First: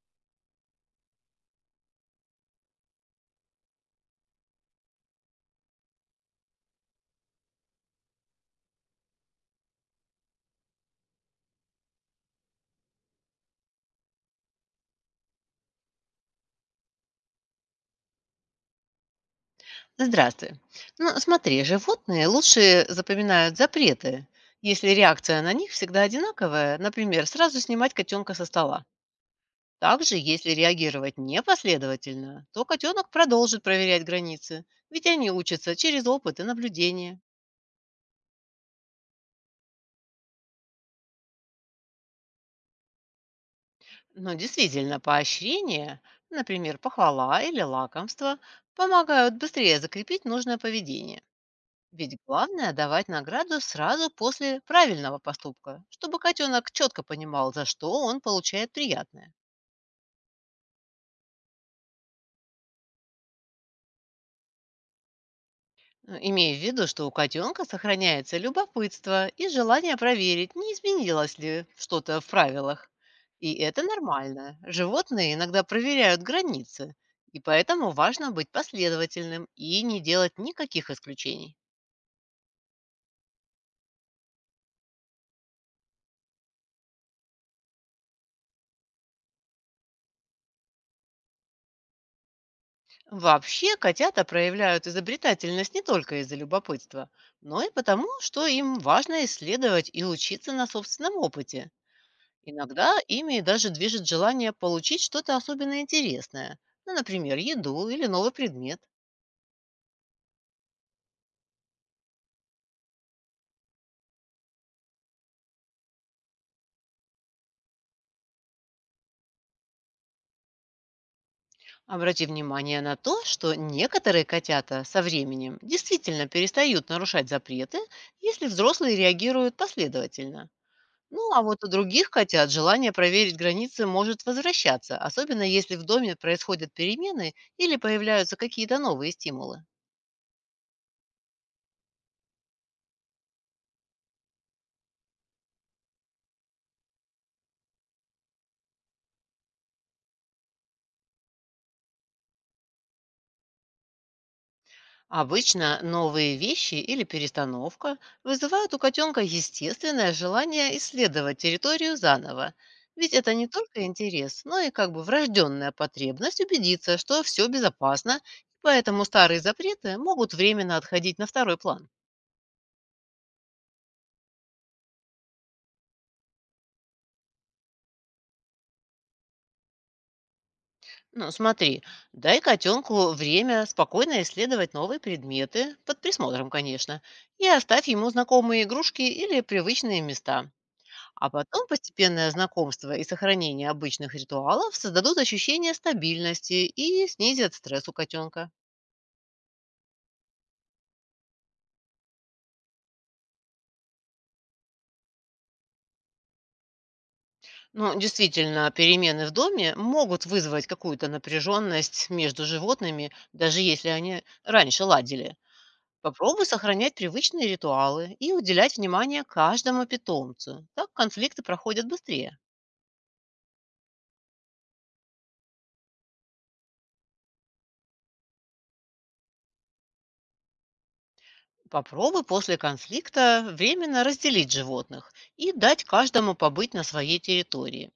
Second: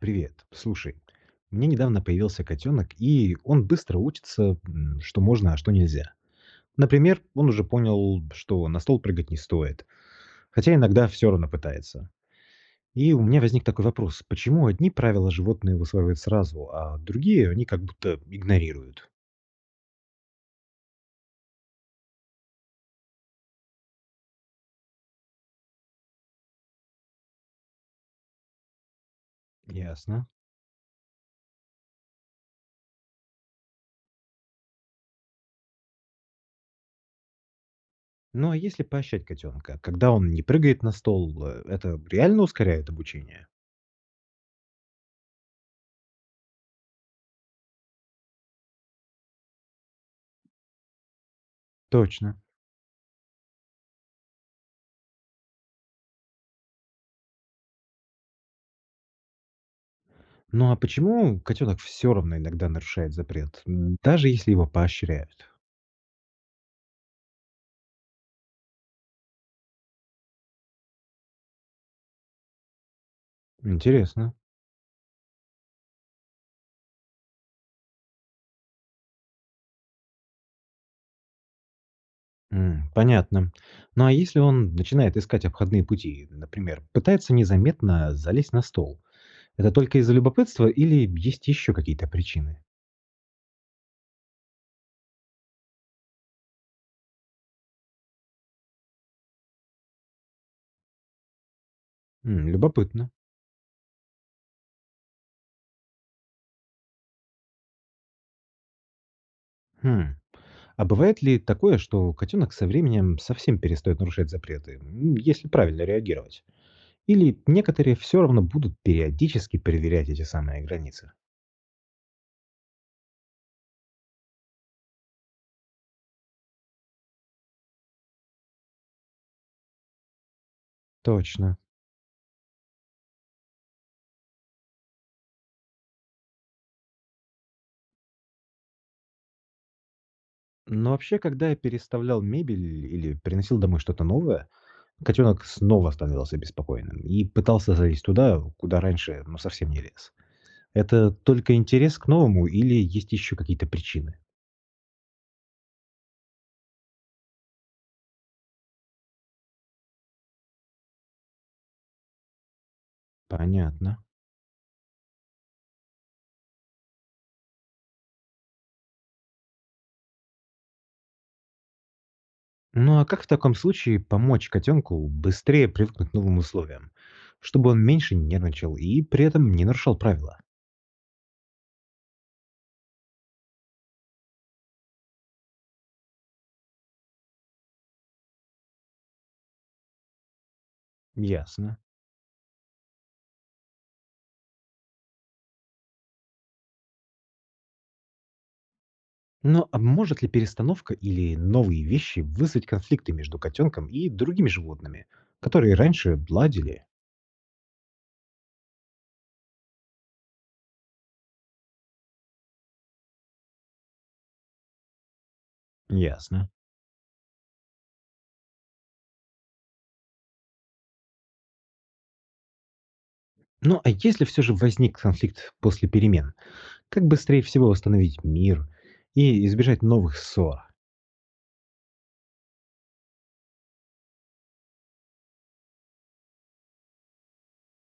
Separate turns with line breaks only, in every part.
Привет. Слушай, у меня недавно появился котенок, и он быстро учится, что можно, а что нельзя. Например, он уже понял, что на стол прыгать не стоит, хотя иногда все равно пытается. И у меня возник такой вопрос, почему одни правила животные высваивают сразу, а другие они как будто игнорируют?
Здравствуй. Ну, смотри, животные лучше запоминают запреты, если реакция на них всегда одинаковая, например, сразу снимать котенка со стола. Также,
Ясно.
если реагировать непоследовательно, то котенок продолжит проверять границы, ведь они учатся через опыт и наблюдение.
Ну а если поощрять котенка, когда он не прыгает на стол, это реально ускоряет обучение?
Но действительно, поощрение, например, похвала или лакомство, помогают быстрее закрепить нужное поведение. Ведь
Точно.
главное– давать награду сразу после правильного поступка, чтобы котенок четко понимал, за что он получает приятное.
Ну а почему котенок все равно иногда нарушает запрет, даже если его поощряют?
Ну, имея в виду, что у котенка сохраняется любопытство и желание проверить, не изменилось ли что-то в правилах. И это
Интересно.
нормально. Животные иногда проверяют границы, и поэтому важно быть последовательным и не делать никаких исключений.
Понятно. Ну а если он начинает искать обходные пути, например, пытается незаметно залезть на стол, это только из-за любопытства или есть еще какие-то причины?
Вообще, котята проявляют изобретательность не только из-за любопытства, но и потому, что им важно исследовать и учиться на собственном опыте. Иногда
Любопытно.
ими даже движет желание получить что-то особенно интересное, ну, например, еду или новый предмет.
Хм. А бывает ли такое, что котенок со временем совсем перестает нарушать запреты, если правильно реагировать? Или некоторые все равно будут периодически проверять эти самые границы?
Обрати внимание на то, что некоторые котята со временем действительно перестают нарушать запреты, если взрослые реагируют последовательно. Ну, а
Точно.
вот у других котят желание проверить границы может возвращаться, особенно если в доме происходят перемены или появляются какие-то новые стимулы.
Но вообще, когда я переставлял мебель или приносил домой что-то новое, котенок снова становился беспокойным и пытался залезть туда, куда раньше, ну, совсем не лез. Это только интерес к новому или есть еще какие-то причины?
Обычно новые вещи или перестановка вызывают у котенка естественное желание исследовать территорию заново. Ведь это не только
Понятно.
интерес, но и как бы врожденная потребность убедиться, что все безопасно, поэтому старые запреты могут временно отходить на второй план.
Ну а как в таком случае помочь котенку быстрее привыкнуть к новым условиям, чтобы он меньше нервничал и при этом не нарушал правила?
Ну, смотри, дай котенку время спокойно исследовать новые предметы, под присмотром, конечно, и оставь ему знакомые игрушки или привычные места. А потом
Ясно.
постепенное знакомство и сохранение обычных ритуалов создадут ощущение стабильности и снизят стресс у котенка.
Но а может ли перестановка или новые вещи вызвать конфликты между котенком и другими животными, которые раньше ладили?
Ну, действительно, перемены в доме могут вызвать какую-то напряженность между животными, даже если они раньше ладили. Попробуй
Ясно.
сохранять привычные ритуалы и уделять внимание каждому питомцу. Так конфликты проходят быстрее.
Ну а если все же возник конфликт после перемен, как быстрее всего восстановить мир и избежать новых ссор?
Попробуй после конфликта временно разделить животных и дать каждому побыть на своей территории.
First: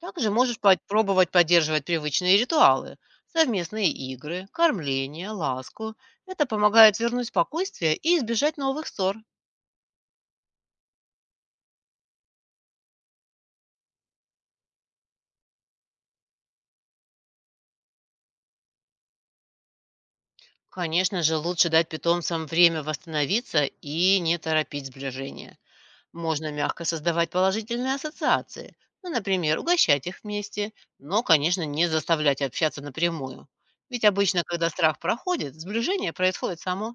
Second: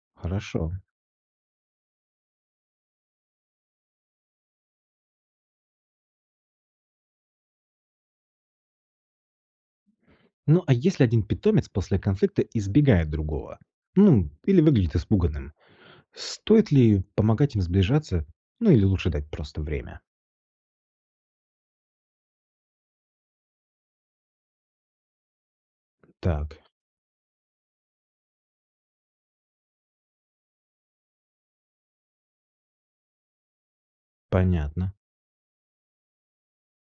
Также можешь
Хорошо.
попробовать поддерживать привычные ритуалы, совместные игры, кормление, ласку. Это помогает вернуть спокойствие и избежать новых ссор.
Ну а если один питомец после конфликта избегает другого? Ну, или выглядит испуганным. Стоит ли помогать им сближаться? Ну или лучше дать просто время?
Конечно же, лучше дать питомцам время восстановиться и не торопить сближение. Можно
Так,
мягко создавать положительные ассоциации, ну, например, угощать их вместе, но, конечно, не заставлять общаться напрямую. Ведь обычно, когда
понятно.
страх проходит, сближение происходит само.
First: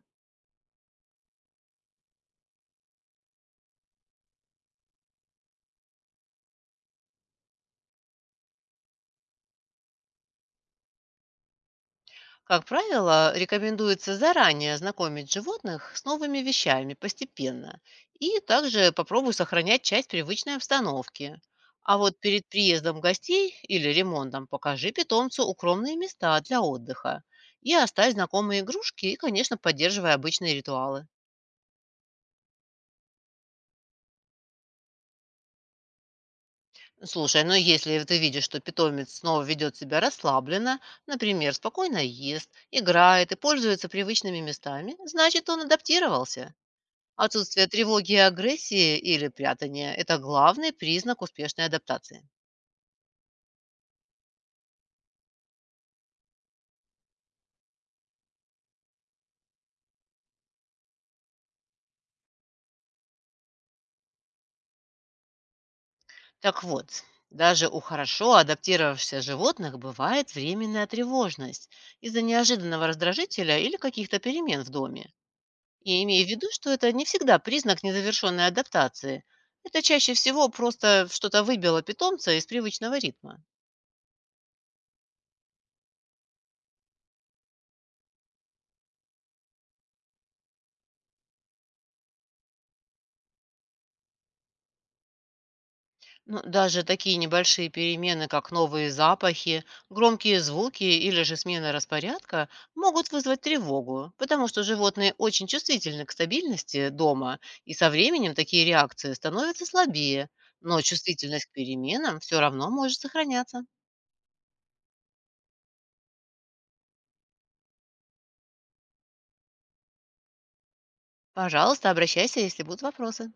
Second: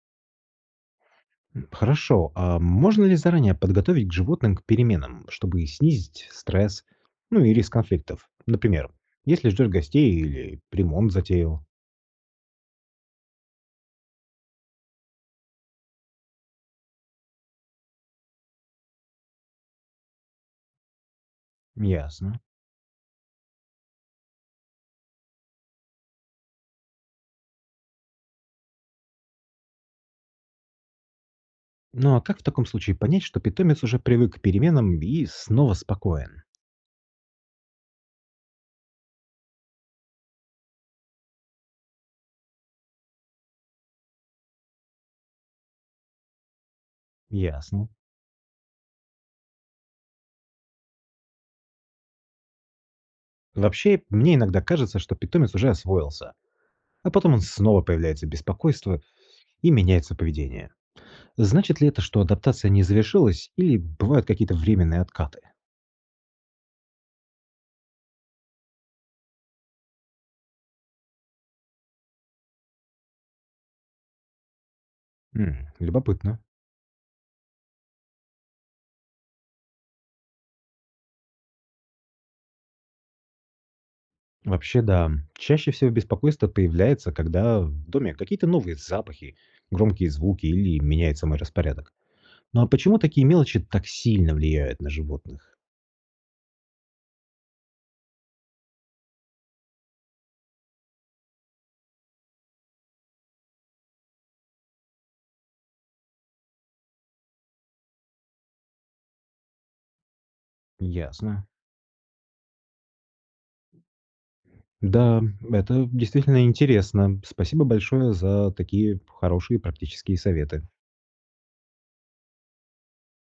Хорошо, а можно ли заранее подготовить к животным к переменам, чтобы снизить стресс, ну и риск конфликтов? Например, если ждешь гостей или ремонт затеял.
Как правило, рекомендуется заранее знакомить животных с новыми вещами постепенно, и также попробуй сохранять часть привычной обстановки. А вот
Ясно.
перед приездом гостей или ремонтом покажи питомцу укромные места для отдыха и оставь знакомые игрушки и, конечно, поддерживай обычные ритуалы.
Ну а как в таком случае понять, что питомец уже привык к переменам и снова спокоен?
Слушай, ну если ты видишь, что питомец снова ведет себя расслабленно, например, спокойно ест, играет и пользуется привычными местами, значит, он адаптировался. Отсутствие
Ясно.
тревоги и агрессии или прятания– это главный признак успешной адаптации.
Вообще, мне иногда кажется, что питомец уже освоился, а потом он снова появляется беспокойство и меняется поведение. Значит ли это, что адаптация не завершилась или бывают какие-то временные откаты?
Так вот, даже у хорошо адаптировавшихся животных бывает временная тревожность из-за неожиданного раздражителя или каких-то перемен в доме. Я имею в
Любопытно.
виду, что это не всегда признак незавершенной адаптации. Это чаще всего просто что-то выбило питомца из привычного ритма.
Вообще, да. Чаще всего беспокойство появляется, когда в доме какие-то новые запахи, громкие звуки или меняется мой распорядок. Ну а почему такие мелочи так сильно влияют на животных?
Но даже такие небольшие перемены, как новые запахи, громкие звуки или же смена распорядка, могут вызвать тревогу, потому что животные очень чувствительны к стабильности дома, и со временем такие реакции становятся слабее, но
Ясно.
чувствительность к переменам все равно может сохраняться.
Да, это действительно интересно. Спасибо большое за такие хорошие практические советы.
Пожалуйста, обращайся, если будут вопросы.